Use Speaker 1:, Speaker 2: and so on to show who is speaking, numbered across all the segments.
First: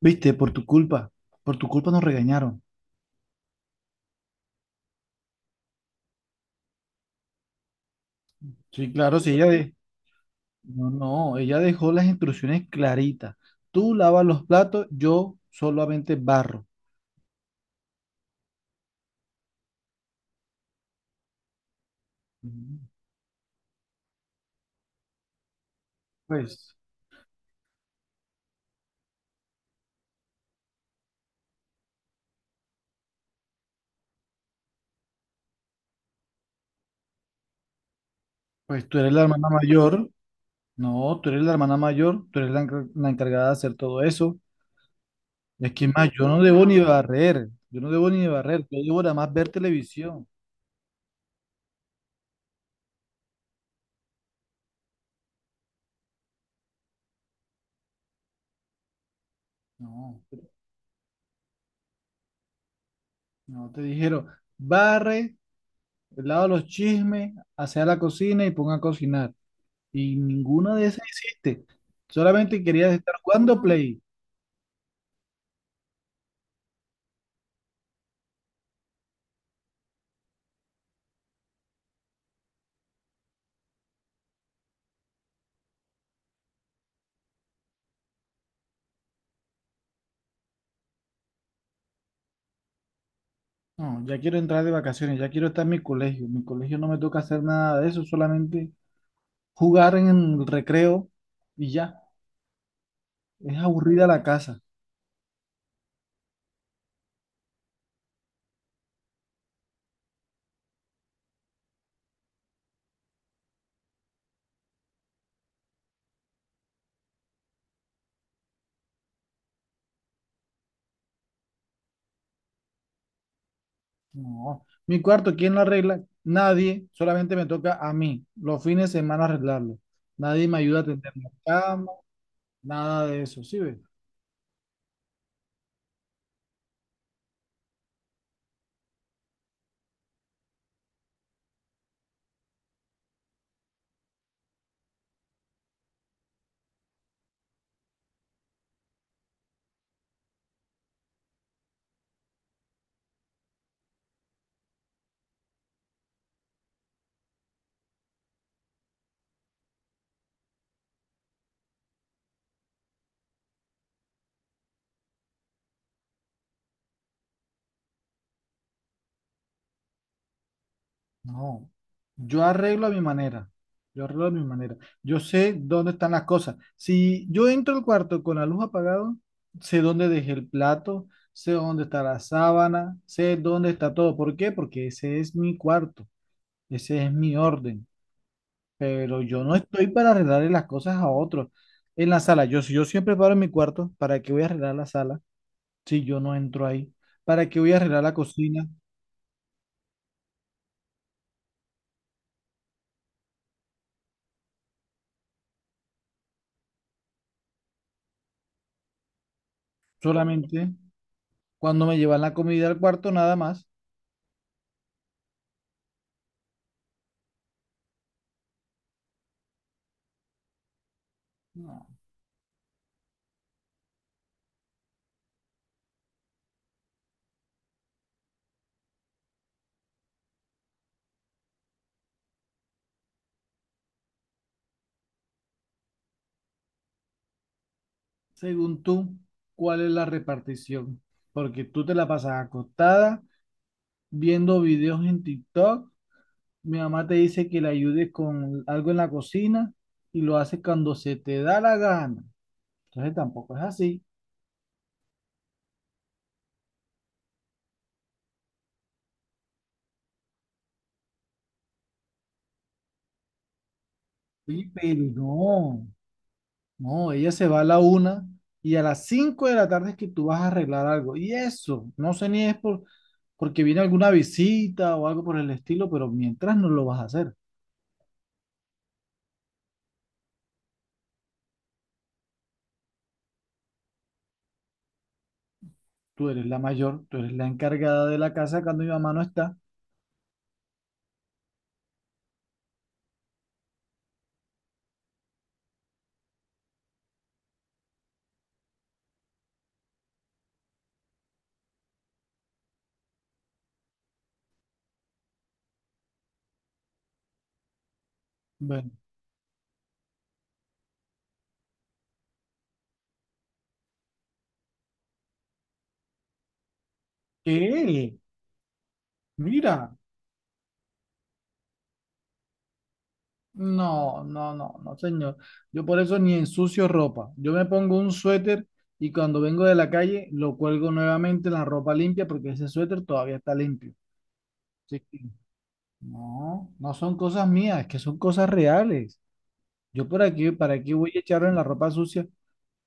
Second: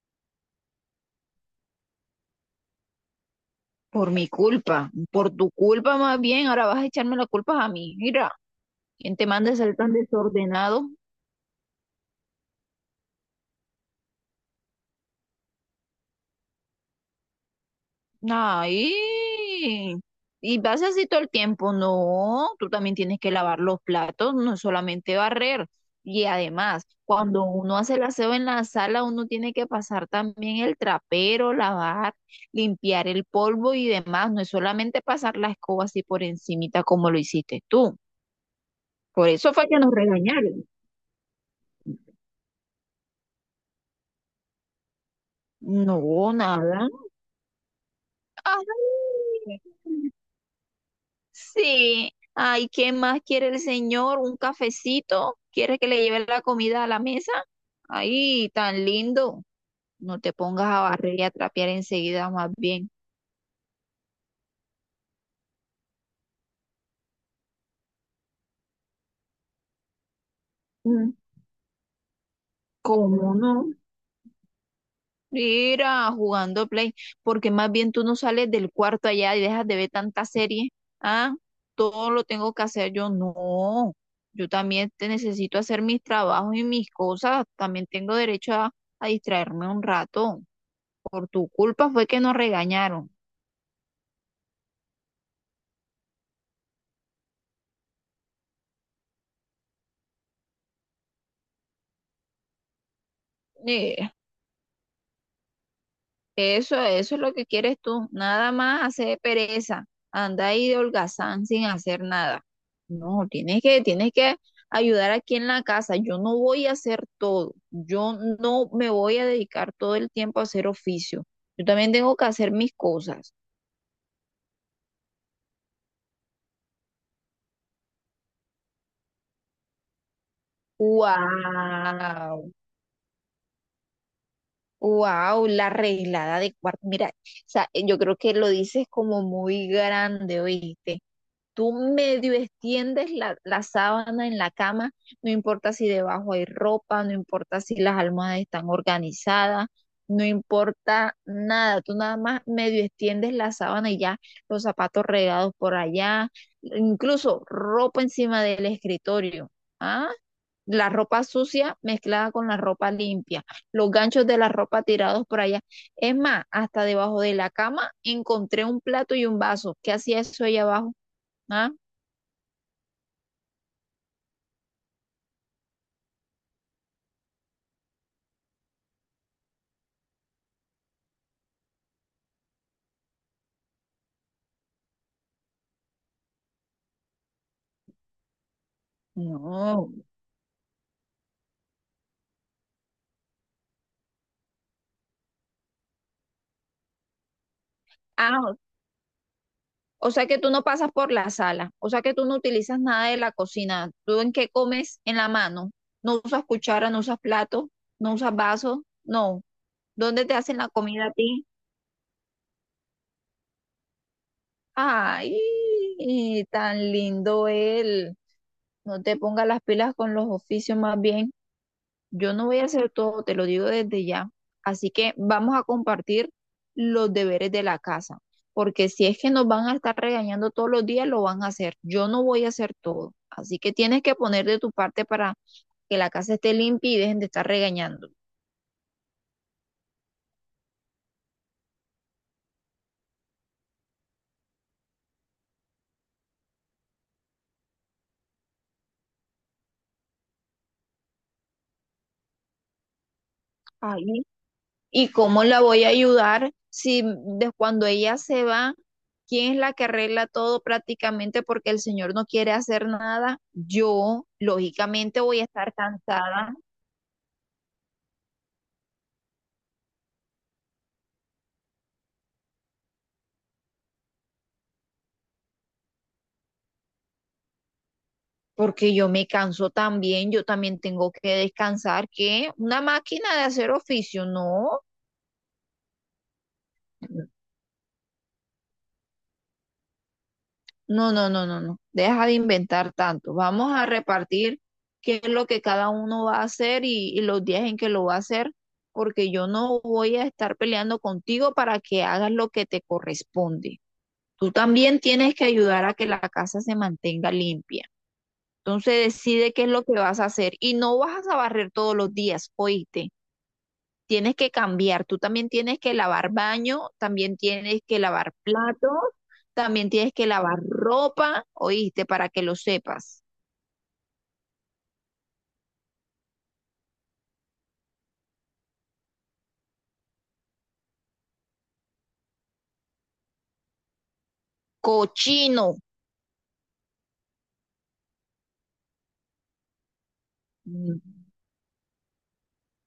Speaker 1: Viste, por tu culpa nos regañaron.
Speaker 2: Por mi culpa, por tu culpa más bien, ahora vas a echarme la culpa a mí. Mira,
Speaker 1: Sí,
Speaker 2: ¿quién
Speaker 1: claro,
Speaker 2: te
Speaker 1: sí,
Speaker 2: manda a ser tan desordenado?
Speaker 1: No, no, ella dejó las instrucciones claritas. Tú lavas los platos, yo solamente barro.
Speaker 2: Ay, y vas así todo el tiempo. No, tú
Speaker 1: Mm.
Speaker 2: también tienes que lavar los platos, no solamente barrer. Y
Speaker 1: Pues,
Speaker 2: además, cuando uno hace el aseo en la sala, uno tiene que pasar también el trapero, lavar, limpiar el polvo y demás. No es solamente pasar la escoba así por encimita como lo hiciste tú.
Speaker 1: pues, tú eres la
Speaker 2: Por
Speaker 1: hermana
Speaker 2: eso fue que nos
Speaker 1: mayor.
Speaker 2: regañaron.
Speaker 1: No, tú eres la hermana mayor, tú eres la encargada de hacer todo eso. Es que más, yo
Speaker 2: No,
Speaker 1: no debo ni
Speaker 2: nada.
Speaker 1: barrer, yo no debo ni barrer,
Speaker 2: Ay,
Speaker 1: yo debo nada más ver televisión.
Speaker 2: sí. Ay, ¿qué más quiere el señor? ¿Un cafecito? ¿Quiere que le lleve la comida a la mesa? Ay, tan lindo. No
Speaker 1: No,
Speaker 2: te pongas a barrer y a trapear enseguida, más bien.
Speaker 1: no te dijeron, barre, lava los chismes, hacia la cocina y ponga a cocinar. Y ninguna de esas
Speaker 2: Mm.
Speaker 1: hiciste. Solamente querías estar
Speaker 2: ¿Cómo
Speaker 1: jugando
Speaker 2: no?
Speaker 1: Play.
Speaker 2: Mira, jugando Play, porque más bien tú no sales del cuarto allá y dejas de ver tanta serie. Ah, todo lo tengo que hacer yo. No, yo también te necesito hacer mis trabajos y mis cosas. También tengo derecho a distraerme un rato. Por tu culpa fue que nos regañaron.
Speaker 1: No, ya quiero entrar de vacaciones, ya quiero estar en mi colegio. En mi colegio no me toca hacer nada de eso, solamente jugar en el recreo y ya. Es aburrida
Speaker 2: Eh,
Speaker 1: la casa.
Speaker 2: Eso, eso es lo que quieres tú, nada más hacer pereza, anda ahí de holgazán sin hacer nada. No, tienes que ayudar aquí en la casa. Yo no voy a hacer todo, yo no me voy a dedicar todo el tiempo a hacer oficio. Yo también tengo que hacer mis cosas.
Speaker 1: No. Mi cuarto, ¿quién lo arregla? Nadie, solamente me toca a mí, los fines de semana arreglarlo. Nadie me ayuda a tender la cama,
Speaker 2: Wow,
Speaker 1: nada de eso, ¿sí ves?
Speaker 2: wow, la arreglada de cuarto. Mira, o sea, yo creo que lo dices como muy grande, oíste. Tú medio extiendes la sábana en la cama, no importa si debajo hay ropa, no importa si las almohadas están organizadas, no importa nada, tú nada más medio extiendes la sábana y ya los zapatos regados por allá, incluso ropa encima del escritorio. ¿Ah? La ropa sucia mezclada con la ropa limpia, los ganchos de la ropa tirados por allá. Es más, hasta debajo de la cama encontré un plato y un vaso. ¿Qué hacía eso ahí abajo?
Speaker 1: No,
Speaker 2: ¿Ah?
Speaker 1: yo arreglo a mi manera. Yo arreglo a mi manera. Yo sé dónde están las cosas. Si yo entro al cuarto con la luz apagada, sé dónde dejé el plato, sé dónde está la sábana, sé dónde está todo. ¿Por qué? Porque ese es mi cuarto, ese es mi orden. Pero yo no estoy
Speaker 2: No.
Speaker 1: para arreglarle las cosas a otros. En la sala, si yo siempre paro en mi cuarto, ¿para qué voy a arreglar la sala si yo no entro ahí? ¿Para qué voy a arreglar la
Speaker 2: Ah,
Speaker 1: cocina?
Speaker 2: o sea que tú no pasas por la sala, o sea que tú no utilizas nada de la cocina. ¿Tú en qué comes? En la mano. No usas cuchara, no usas plato, no usas vaso, no. ¿Dónde te hacen la
Speaker 1: Solamente
Speaker 2: comida a ti?
Speaker 1: cuando me llevan la comida al cuarto, nada más.
Speaker 2: Ay, tan lindo él. No te pongas las pilas con los oficios más bien. Yo no voy a hacer todo, te lo digo desde ya. Así que vamos a compartir los deberes de la casa, porque si es que nos van a estar regañando todos los días, lo van a hacer. Yo no voy a hacer todo. Así que tienes que poner de tu parte para que la casa esté limpia y dejen de estar regañando.
Speaker 1: Según tú, ¿cuál es la repartición? Porque tú te la pasas acostada viendo videos en TikTok. Mi mamá te dice que le ayudes con algo en la cocina y lo haces cuando se te da la gana. Entonces tampoco es así.
Speaker 2: Ay, ¿y cómo la voy a ayudar si de cuando ella se va, quién es la que arregla todo prácticamente porque el señor no quiere hacer nada? Yo,
Speaker 1: Oye, pero
Speaker 2: lógicamente, voy a estar
Speaker 1: no,
Speaker 2: cansada.
Speaker 1: no, ella se va a la 1 y a las 5 de la tarde es que tú vas a arreglar algo. Y eso, no sé ni es porque viene alguna visita o algo por el estilo, pero mientras no lo vas a hacer.
Speaker 2: Porque yo me canso también, yo también tengo que descansar, que una máquina de hacer oficio, no,
Speaker 1: Tú eres la mayor, tú eres la encargada de la casa cuando mi mamá no está.
Speaker 2: no, no, no, no, no, deja de inventar tanto, vamos a repartir qué es lo que cada uno va a hacer y los días en que lo va a hacer, porque yo no voy a estar peleando contigo para que hagas lo que te corresponde. Tú también tienes que ayudar a que la casa se mantenga limpia.
Speaker 1: Bueno,
Speaker 2: Entonces decide qué es lo que vas a hacer y no vas a barrer todos los días, oíste. Tienes que cambiar, tú también tienes que lavar baño, también tienes que
Speaker 1: ¿qué?
Speaker 2: lavar platos, también
Speaker 1: Mira,
Speaker 2: tienes que lavar ropa, oíste, para que lo sepas.
Speaker 1: no, no, no, no, señor. Yo por eso ni ensucio ropa. Yo me pongo un suéter y cuando vengo de la calle lo cuelgo nuevamente en la ropa limpia porque ese suéter todavía está limpio. Así que,
Speaker 2: Cochino.
Speaker 1: no, no son cosas mías, es que son cosas reales. Yo por aquí, ¿para aquí
Speaker 2: Mm,
Speaker 1: voy a echar en la ropa sucia?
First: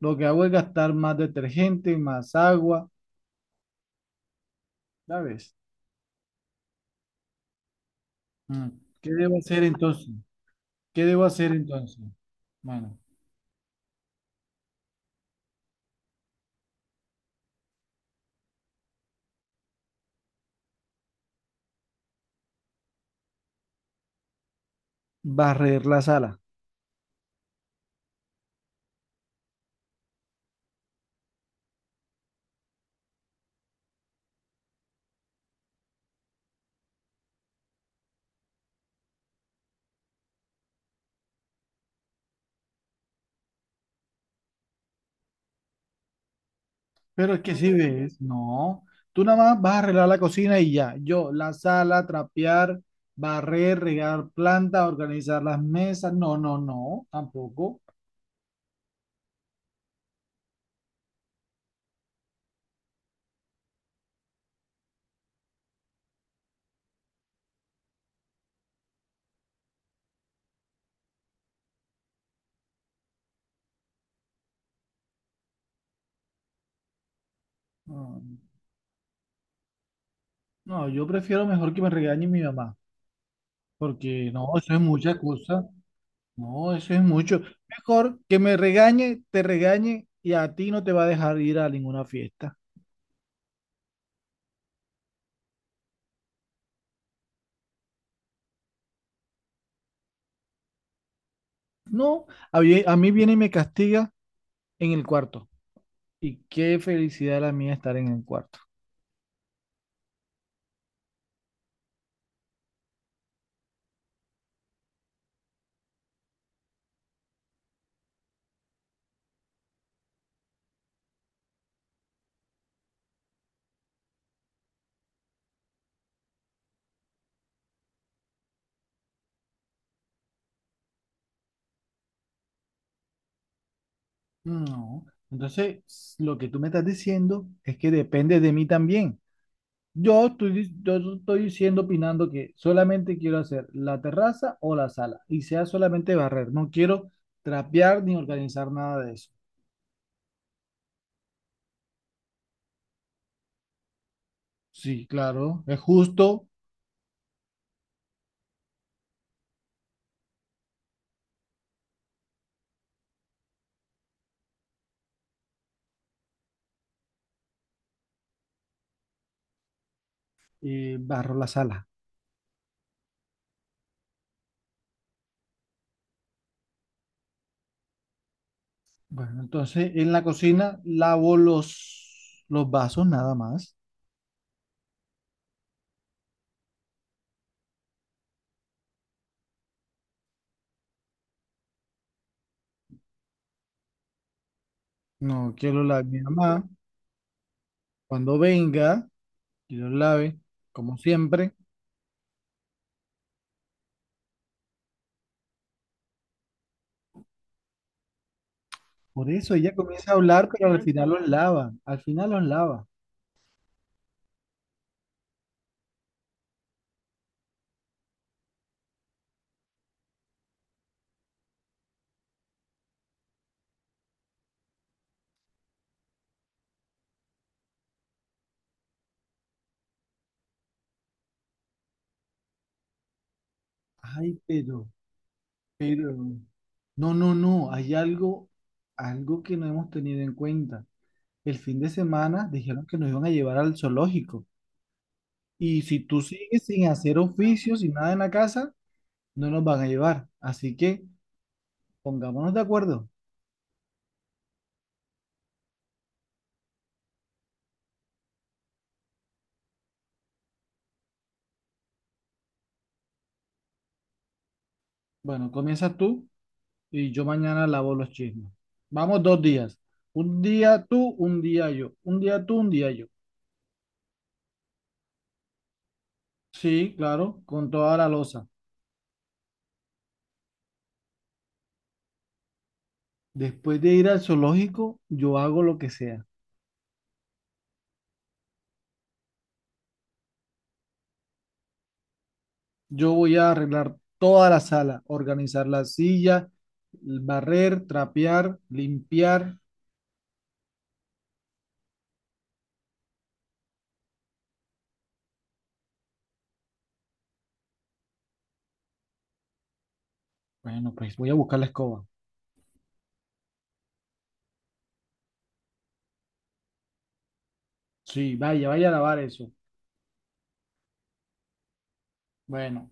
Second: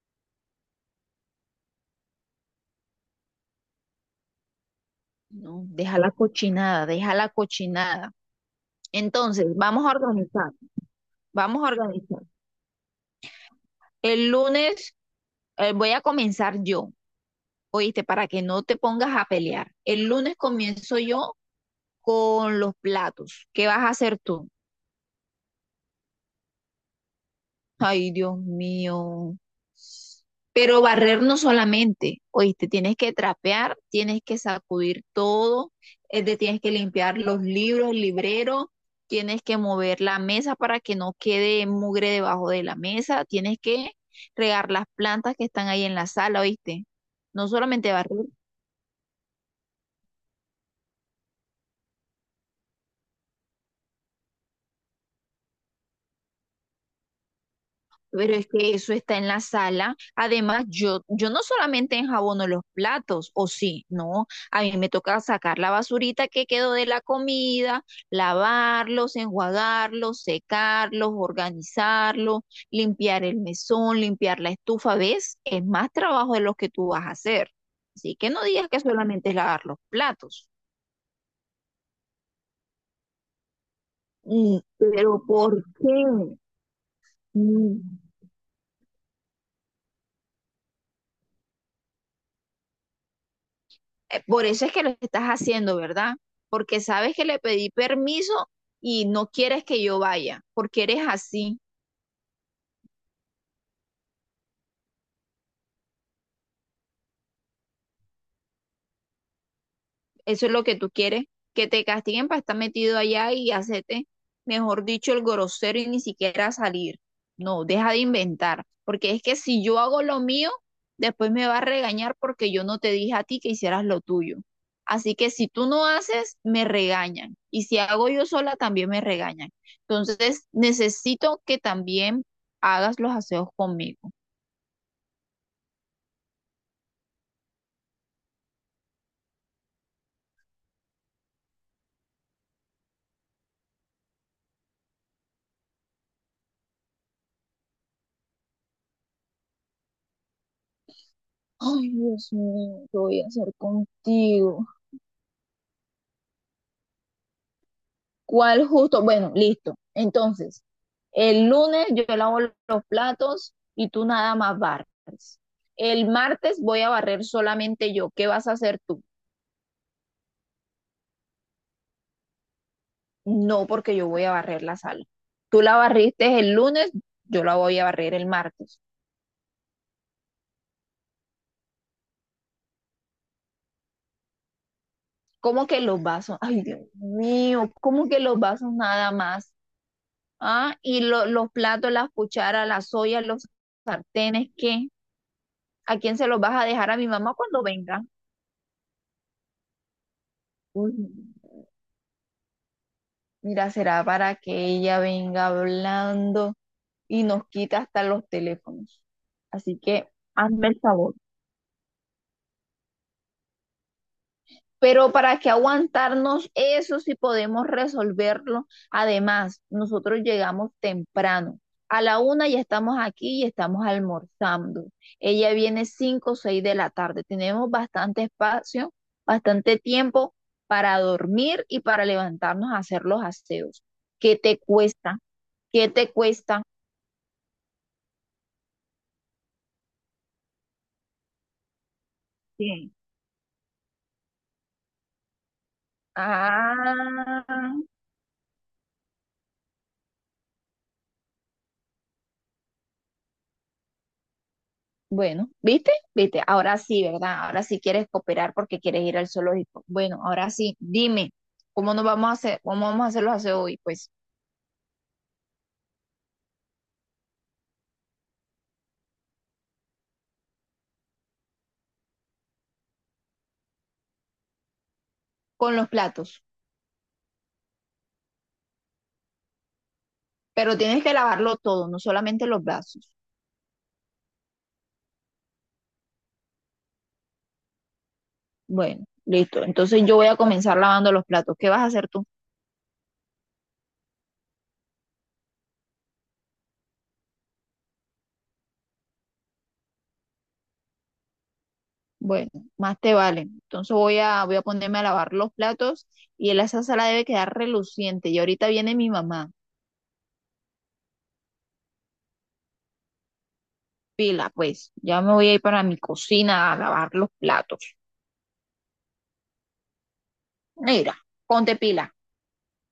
Speaker 1: Lo que hago es gastar más detergente, más agua, ¿sabes?
Speaker 2: No, deja la cochinada, deja la cochinada.
Speaker 1: Mm. ¿Qué debo
Speaker 2: Entonces,
Speaker 1: hacer
Speaker 2: vamos a
Speaker 1: entonces?
Speaker 2: organizar,
Speaker 1: ¿Qué debo hacer
Speaker 2: vamos a
Speaker 1: entonces?
Speaker 2: organizar.
Speaker 1: Bueno,
Speaker 2: El lunes voy a comenzar yo, oíste, para que no te pongas a pelear. El lunes comienzo yo con los platos. ¿Qué vas a hacer tú?
Speaker 1: barrer la sala.
Speaker 2: Ay, Dios mío. Pero barrer no solamente, oíste, tienes que trapear, tienes que sacudir todo, tienes que limpiar los libros, el librero, tienes que mover la mesa para que no quede mugre debajo de la mesa, tienes que regar las plantas que están ahí en la sala, oíste.
Speaker 1: Pero es
Speaker 2: No
Speaker 1: que si
Speaker 2: solamente
Speaker 1: ves,
Speaker 2: barrer.
Speaker 1: no. Tú nada más vas a arreglar la cocina y ya. Yo, la sala, trapear, barrer, regar plantas, organizar las mesas. No, no, no, tampoco.
Speaker 2: Pero es que eso está en la sala. Además, yo no solamente enjabono los platos, o sí, no. A mí me toca sacar la basurita que quedó de la comida, lavarlos, enjuagarlos, secarlos, organizarlos, limpiar el mesón, limpiar la estufa. ¿Ves? Es más trabajo de los que tú vas a hacer. Así
Speaker 1: No,
Speaker 2: que no digas que solamente es lavar los platos.
Speaker 1: no, yo prefiero mejor que me regañe mi mamá, porque no,
Speaker 2: Mm.
Speaker 1: eso es mucha
Speaker 2: Pero ¿por
Speaker 1: cosa.
Speaker 2: qué?
Speaker 1: No, eso es mucho.
Speaker 2: Mm.
Speaker 1: Mejor que me regañe, te regañe y a ti no te va a dejar ir a ninguna fiesta.
Speaker 2: Por eso es que lo estás haciendo, ¿verdad? Porque sabes que le pedí permiso y no quieres que yo vaya, porque eres así.
Speaker 1: No, a mí viene y me castiga en el cuarto. Y qué felicidad la mía estar en el cuarto.
Speaker 2: Eso es lo que tú quieres, que te castiguen para estar metido allá y hacerte, mejor dicho, el grosero y ni siquiera salir. No, deja de inventar, porque es que si yo hago lo mío, después me va a regañar porque yo no te dije a ti que hicieras lo tuyo. Así que si tú no haces, me regañan. Y si hago yo sola, también me regañan. Entonces, necesito que también hagas los aseos conmigo.
Speaker 1: No. Entonces, lo que tú me estás diciendo es que depende de mí también. Yo estoy diciendo, opinando que solamente quiero hacer la terraza o la sala y sea solamente barrer. No quiero trapear ni organizar nada de eso.
Speaker 2: Ay, Dios mío, ¿qué voy a hacer contigo?
Speaker 1: Sí, claro, es justo.
Speaker 2: ¿Cuál justo? Bueno, listo. Entonces, el lunes yo lavo los platos y tú nada más barres. El martes voy a barrer solamente yo. ¿Qué vas a hacer tú?
Speaker 1: Barro la sala.
Speaker 2: No, porque yo voy a barrer la sala. Tú la barriste el lunes, yo la voy a barrer el martes.
Speaker 1: Bueno, entonces en la cocina lavo los vasos nada más.
Speaker 2: ¿Cómo que los vasos? Ay, Dios mío, ¿cómo que los vasos nada más? Ah, y los platos, las cucharas, las ollas, los sartenes, ¿qué?
Speaker 1: No quiero,
Speaker 2: ¿A
Speaker 1: la
Speaker 2: quién
Speaker 1: mi
Speaker 2: se los vas a
Speaker 1: mamá
Speaker 2: dejar a mi mamá cuando venga?
Speaker 1: cuando venga y los lave,
Speaker 2: Uy.
Speaker 1: como siempre.
Speaker 2: Mira, será para que ella venga hablando y nos quita hasta los teléfonos.
Speaker 1: Por eso ella
Speaker 2: Así que
Speaker 1: comienza a hablar,
Speaker 2: hazme
Speaker 1: pero
Speaker 2: el
Speaker 1: al final
Speaker 2: favor.
Speaker 1: los lava, al final los lava.
Speaker 2: Pero para que aguantarnos eso si podemos resolverlo. Además, nosotros llegamos temprano. A la una ya estamos aquí y estamos almorzando. Ella viene cinco o seis de la tarde. Tenemos bastante espacio, bastante tiempo para dormir y para levantarnos a hacer los aseos. ¿Qué
Speaker 1: Ay,
Speaker 2: te
Speaker 1: pero,
Speaker 2: cuesta? ¿Qué te
Speaker 1: pero,
Speaker 2: cuesta?
Speaker 1: no, no, no, hay algo que no hemos tenido en cuenta. El fin de semana dijeron
Speaker 2: Sí.
Speaker 1: que nos iban a llevar al zoológico y si tú sigues sin hacer
Speaker 2: Ah,
Speaker 1: oficios y nada en la casa, no nos van a llevar. Así que pongámonos de acuerdo.
Speaker 2: bueno, ¿viste? ¿Viste? Ahora sí, ¿verdad? Ahora sí quieres cooperar porque quieres ir al zoológico. Bueno, ahora sí, dime, ¿cómo nos vamos a hacer, cómo vamos a hacer los aseos hoy? Pues
Speaker 1: Bueno, comienzas tú. Y yo mañana lavo los chismes. Vamos 2 días. Un día tú, un día yo. Un día tú, un día yo.
Speaker 2: con los platos,
Speaker 1: Sí, claro, con toda la loza.
Speaker 2: pero tienes que lavarlo todo, no solamente los brazos.
Speaker 1: Después de ir al zoológico, yo hago lo que sea.
Speaker 2: Bueno, listo. Entonces yo voy a comenzar lavando los platos. ¿Qué vas a hacer tú?
Speaker 1: Yo voy a arreglar toda la sala, organizar la silla, barrer, trapear, limpiar.
Speaker 2: Bueno, más te vale. Entonces voy a, voy a ponerme a lavar los platos y esa sala debe quedar reluciente. Y ahorita viene mi mamá.
Speaker 1: Bueno, pues voy a buscar la escoba.
Speaker 2: Pila, pues ya me voy a ir para mi cocina a lavar los platos.
Speaker 1: Sí, vaya, vaya a lavar eso.
Speaker 2: Mira, ponte pila.
Speaker 1: Bueno,